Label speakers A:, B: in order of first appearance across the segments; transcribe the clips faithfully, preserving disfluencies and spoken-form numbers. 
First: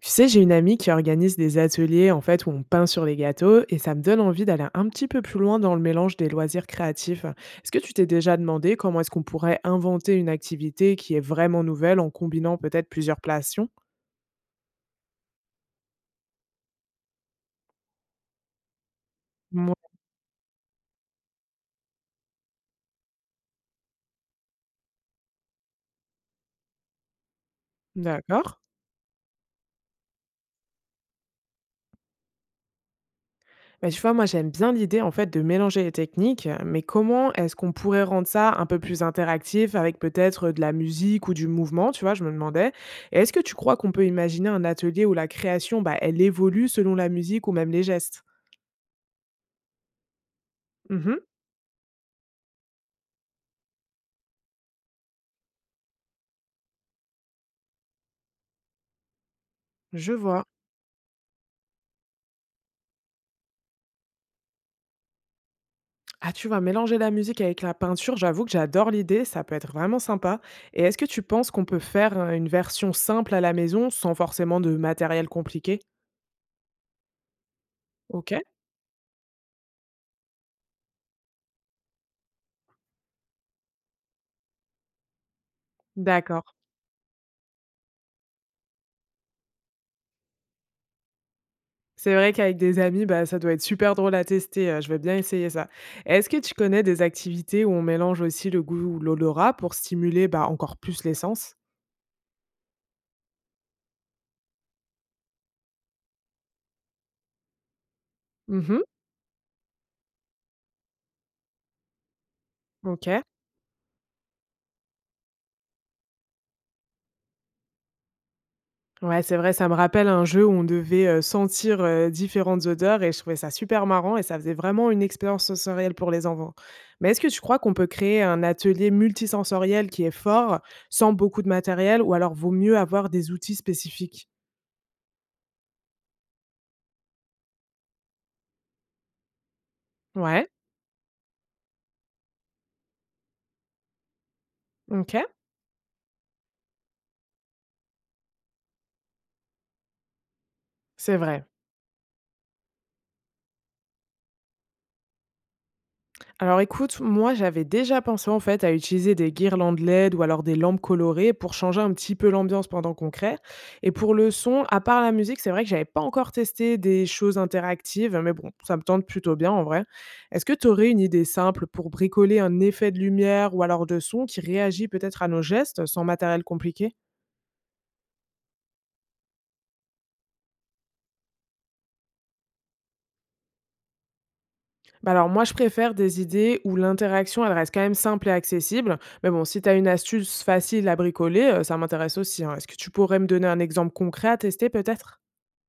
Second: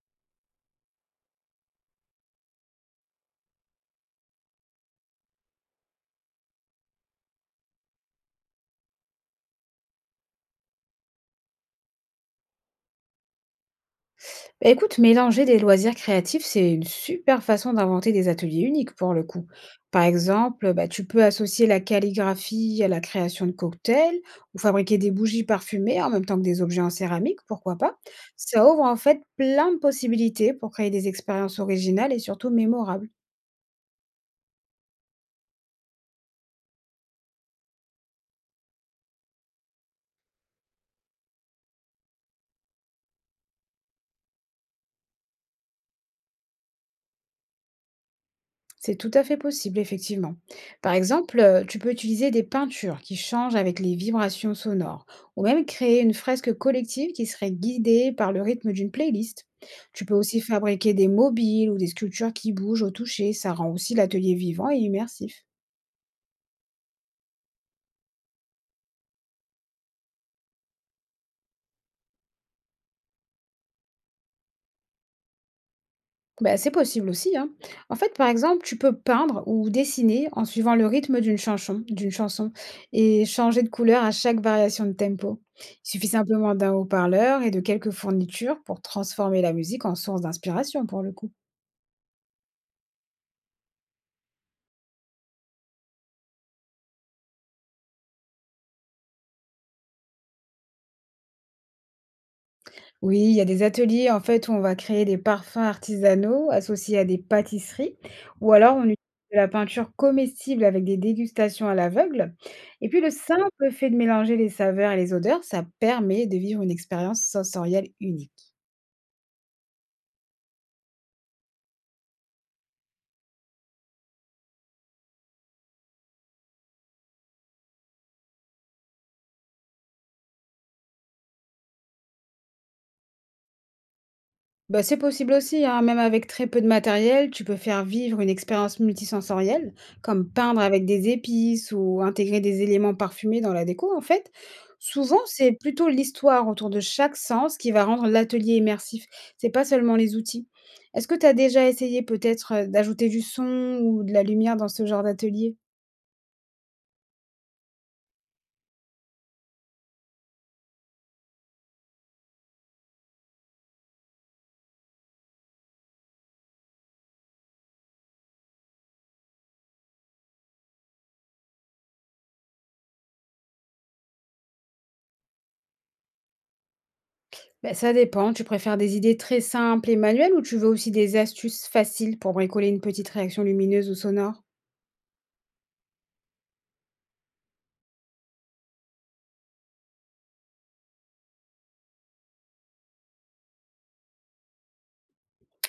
A: Tu sais, j'ai une amie qui organise des ateliers en fait où on peint sur les gâteaux et ça me donne envie d'aller un petit peu plus loin dans le mélange des loisirs créatifs. Est-ce que tu t'es déjà demandé comment est-ce qu'on pourrait inventer une activité qui est vraiment nouvelle en combinant peut-être plusieurs passions?
B: Bah, écoute, mélanger des loisirs créatifs, c'est une super façon d'inventer des ateliers uniques pour le coup.
A: Mouais,
B: Par exemple, bah, tu peux associer la calligraphie à la création de cocktails ou fabriquer des bougies parfumées en même temps que des objets en céramique, pourquoi pas.
A: d'accord.
B: Ça ouvre en fait plein de possibilités pour créer des expériences originales et surtout mémorables.
A: Bah, tu vois, moi j'aime bien l'idée en fait de mélanger les techniques, mais comment est-ce qu'on pourrait rendre ça un peu plus interactif avec peut-être de la musique ou du mouvement, tu vois, je me demandais. Et est-ce que tu crois qu'on peut imaginer un atelier où la création, bah, elle évolue selon la musique ou même les gestes?
B: C'est tout à fait possible, effectivement. Par
A: Mhm.
B: exemple, euh, tu peux utiliser des peintures qui changent avec les vibrations sonores, ou même créer une fresque collective qui serait guidée par le rythme d'une playlist. Tu
A: Je
B: peux aussi
A: vois.
B: fabriquer des mobiles ou des sculptures qui bougent au toucher, ça rend aussi l'atelier vivant et immersif.
A: Ah, tu vois, mélanger la musique avec la peinture, j'avoue que j'adore l'idée, ça peut être vraiment sympa. Et est-ce que tu penses qu'on peut faire, heu, une version simple à la maison sans forcément de matériel compliqué?
B: Bah, c'est possible aussi, hein. En fait, par
A: OK,
B: exemple, tu peux peindre ou dessiner en suivant le rythme d'une chanson, d'une chanson et changer de couleur à chaque variation de tempo. Il suffit
A: d'accord.
B: simplement d'un haut-parleur et de quelques fournitures pour transformer la musique en source d'inspiration pour le coup.
A: C'est vrai qu'avec des amis, bah, ça doit être super drôle à tester, heu, je vais bien essayer ça. Est-ce que tu connais des activités où on mélange aussi le goût ou l'odorat pour stimuler, bah, encore plus les sens?
B: Oui, il y a des ateliers en fait où on va créer des parfums artisanaux associés à des pâtisseries ou alors on
A: Mmh.
B: utilise de la peinture comestible avec des dégustations à l'aveugle. Et puis le
A: OK.
B: simple fait de mélanger les saveurs et les odeurs, ça permet de vivre une expérience sensorielle unique.
A: Ouais, c'est vrai, ça me rappelle un jeu où on devait, heu, sentir, heu, différentes odeurs et je trouvais ça super marrant et ça faisait vraiment une expérience sensorielle pour les enfants. Mais est-ce que tu crois qu'on peut créer un atelier multisensoriel qui est fort, sans beaucoup de matériel ou alors vaut mieux avoir des outils spécifiques?
B: Bah, c'est possible aussi, hein. Même avec très peu de matériel, tu peux faire vivre une expérience multisensorielle, comme
A: Ouais,
B: peindre avec des épices ou intégrer des éléments parfumés dans la déco, en fait. Souvent,
A: OK,
B: c'est plutôt l'histoire autour de chaque sens qui va rendre l'atelier immersif. C'est pas seulement les outils. Est-ce que
A: c'est
B: tu as
A: vrai.
B: déjà essayé peut-être euh, d'ajouter du son ou de la lumière dans ce genre d'atelier?
A: Alors écoute, moi j'avais déjà pensé en fait à utiliser des guirlandes L E D ou alors des lampes colorées pour changer un petit peu l'ambiance pendant qu'on crée. Et pour le son, à part la musique, c'est vrai que j'avais pas encore testé des choses interactives, mais bon, ça me tente plutôt bien en vrai. Est-ce que tu aurais une idée simple pour bricoler un effet de lumière ou alors de son qui réagit peut-être à nos gestes sans matériel compliqué?
B: Bah, ça dépend. Tu préfères des idées très simples et manuelles ou tu veux aussi des astuces faciles pour bricoler une petite réaction lumineuse ou sonore?
A: Bah alors moi, je préfère des idées où l'interaction, elle reste quand même simple et accessible. Mais bon, si tu as une astuce facile à bricoler, heu, ça m'intéresse aussi, hein. Est-ce que tu pourrais me donner un exemple concret à tester peut-être?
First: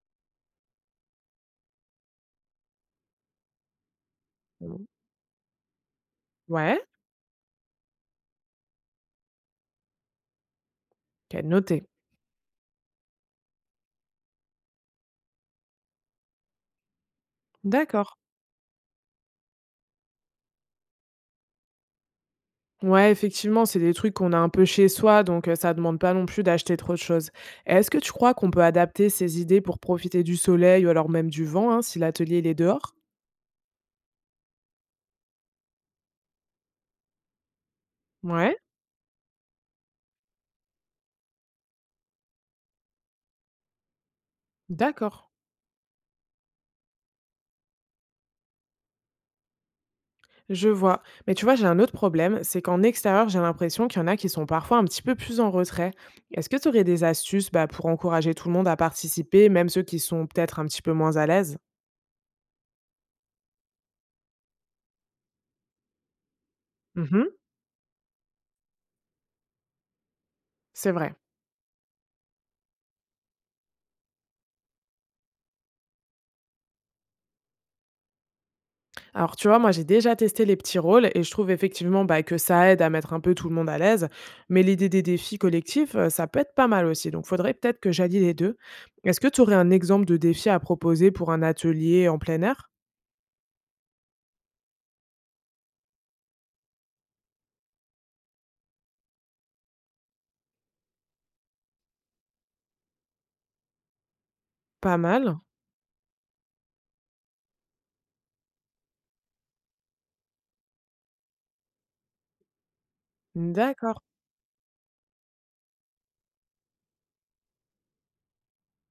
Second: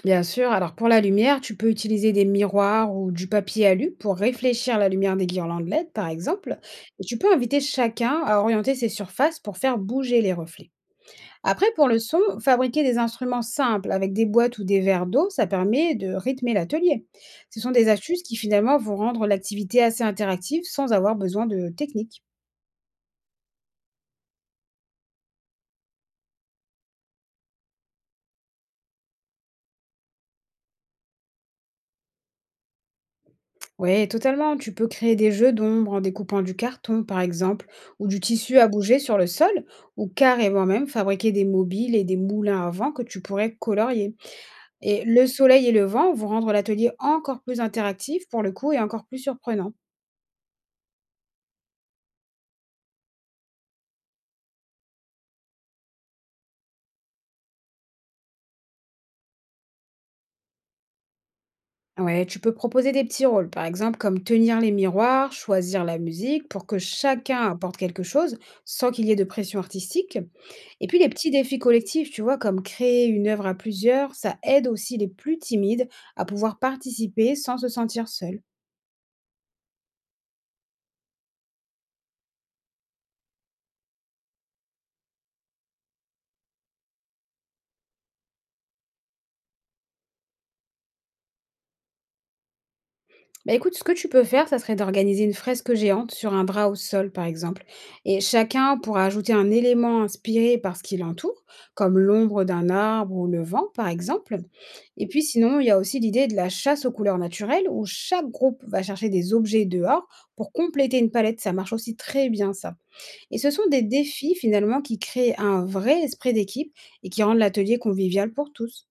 B: Bien sûr, alors pour la lumière, tu peux utiliser des miroirs ou du papier alu pour réfléchir
A: Mmh.
B: la lumière des guirlandes L E D, par exemple,
A: Ouais,
B: et tu peux inviter chacun à orienter ses surfaces pour faire bouger les reflets.
A: OK,
B: Après,
A: noté.
B: pour le son, fabriquer des instruments simples avec des boîtes ou des verres d'eau, ça permet de rythmer l'atelier. Ce sont des
A: D'accord.
B: astuces qui finalement vont rendre l'activité assez interactive sans avoir besoin de technique.
A: Ouais, effectivement, c'est des trucs qu'on a un peu chez soi, donc heu, ça demande pas non plus d'acheter trop de choses. Est-ce que tu crois qu'on peut adapter ces idées pour profiter du soleil ou alors même du vent, hein, si l'atelier il est dehors?
B: Ouais, totalement. Tu peux créer des jeux d'ombre en découpant du carton, par exemple, ou du
A: Ouais,
B: tissu à bouger sur le sol, ou carrément même fabriquer des mobiles et des moulins à vent que tu pourrais colorier. Et le
A: d'accord.
B: soleil et le vent vont rendre l'atelier encore plus interactif pour le coup et encore plus surprenant.
A: Je vois. Mais tu vois, j'ai un autre problème, c'est qu'en extérieur, j'ai l'impression qu'il y en a qui sont parfois un petit peu plus en retrait. Est-ce que tu aurais des astuces bah, pour encourager tout le monde à participer, même ceux qui sont peut-être un petit peu moins à l'aise?
B: Ouais, tu peux proposer des petits rôles, par exemple comme tenir les miroirs, choisir la musique pour que
A: Mhm.
B: chacun apporte quelque chose sans qu'il y ait de pression artistique. Et
A: C'est
B: puis les
A: vrai.
B: petits défis collectifs, tu vois, comme créer une œuvre à plusieurs, ça aide aussi les plus timides à pouvoir participer sans se sentir seuls.
A: Alors, tu vois, moi, j'ai déjà testé les petits rôles et je trouve effectivement bah, que ça aide à mettre un peu tout le monde à l'aise. Mais l'idée des défis collectifs, euh, ça peut être pas mal aussi. Donc, faudrait peut-être que j'allie les deux. Est-ce que tu aurais un exemple de défi à proposer pour un atelier en plein air?
B: Bah écoute, ce que tu peux faire, ça serait d'organiser une fresque géante sur un drap au sol, par exemple. Et chacun pourra ajouter un élément inspiré par ce qui l'entoure, comme l'ombre d'un arbre ou le vent, par exemple.
A: Pas
B: Et puis
A: mal.
B: sinon, il y a aussi l'idée de la chasse aux couleurs naturelles, où chaque groupe va chercher des objets dehors pour compléter une palette. Ça marche aussi très bien, ça. Et ce sont des
A: D'accord.
B: défis, finalement, qui créent un vrai esprit d'équipe et qui rendent l'atelier convivial pour tous.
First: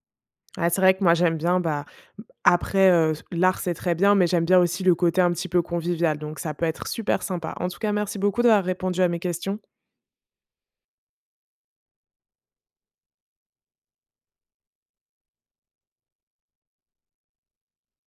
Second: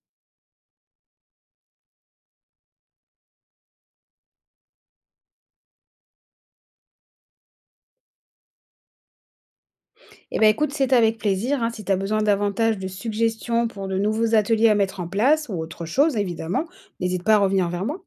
A: Ah, c'est vrai que moi j'aime bien bah, après, heu, l'art, c'est très bien, mais j'aime bien aussi le côté un petit peu convivial, donc ça peut être super sympa. En tout cas, merci beaucoup d'avoir répondu à mes questions.
B: Eh ben écoute, c'est avec plaisir, hein. Si tu as besoin davantage de suggestions pour de nouveaux ateliers à mettre en place ou autre chose, évidemment, n'hésite pas à revenir vers moi.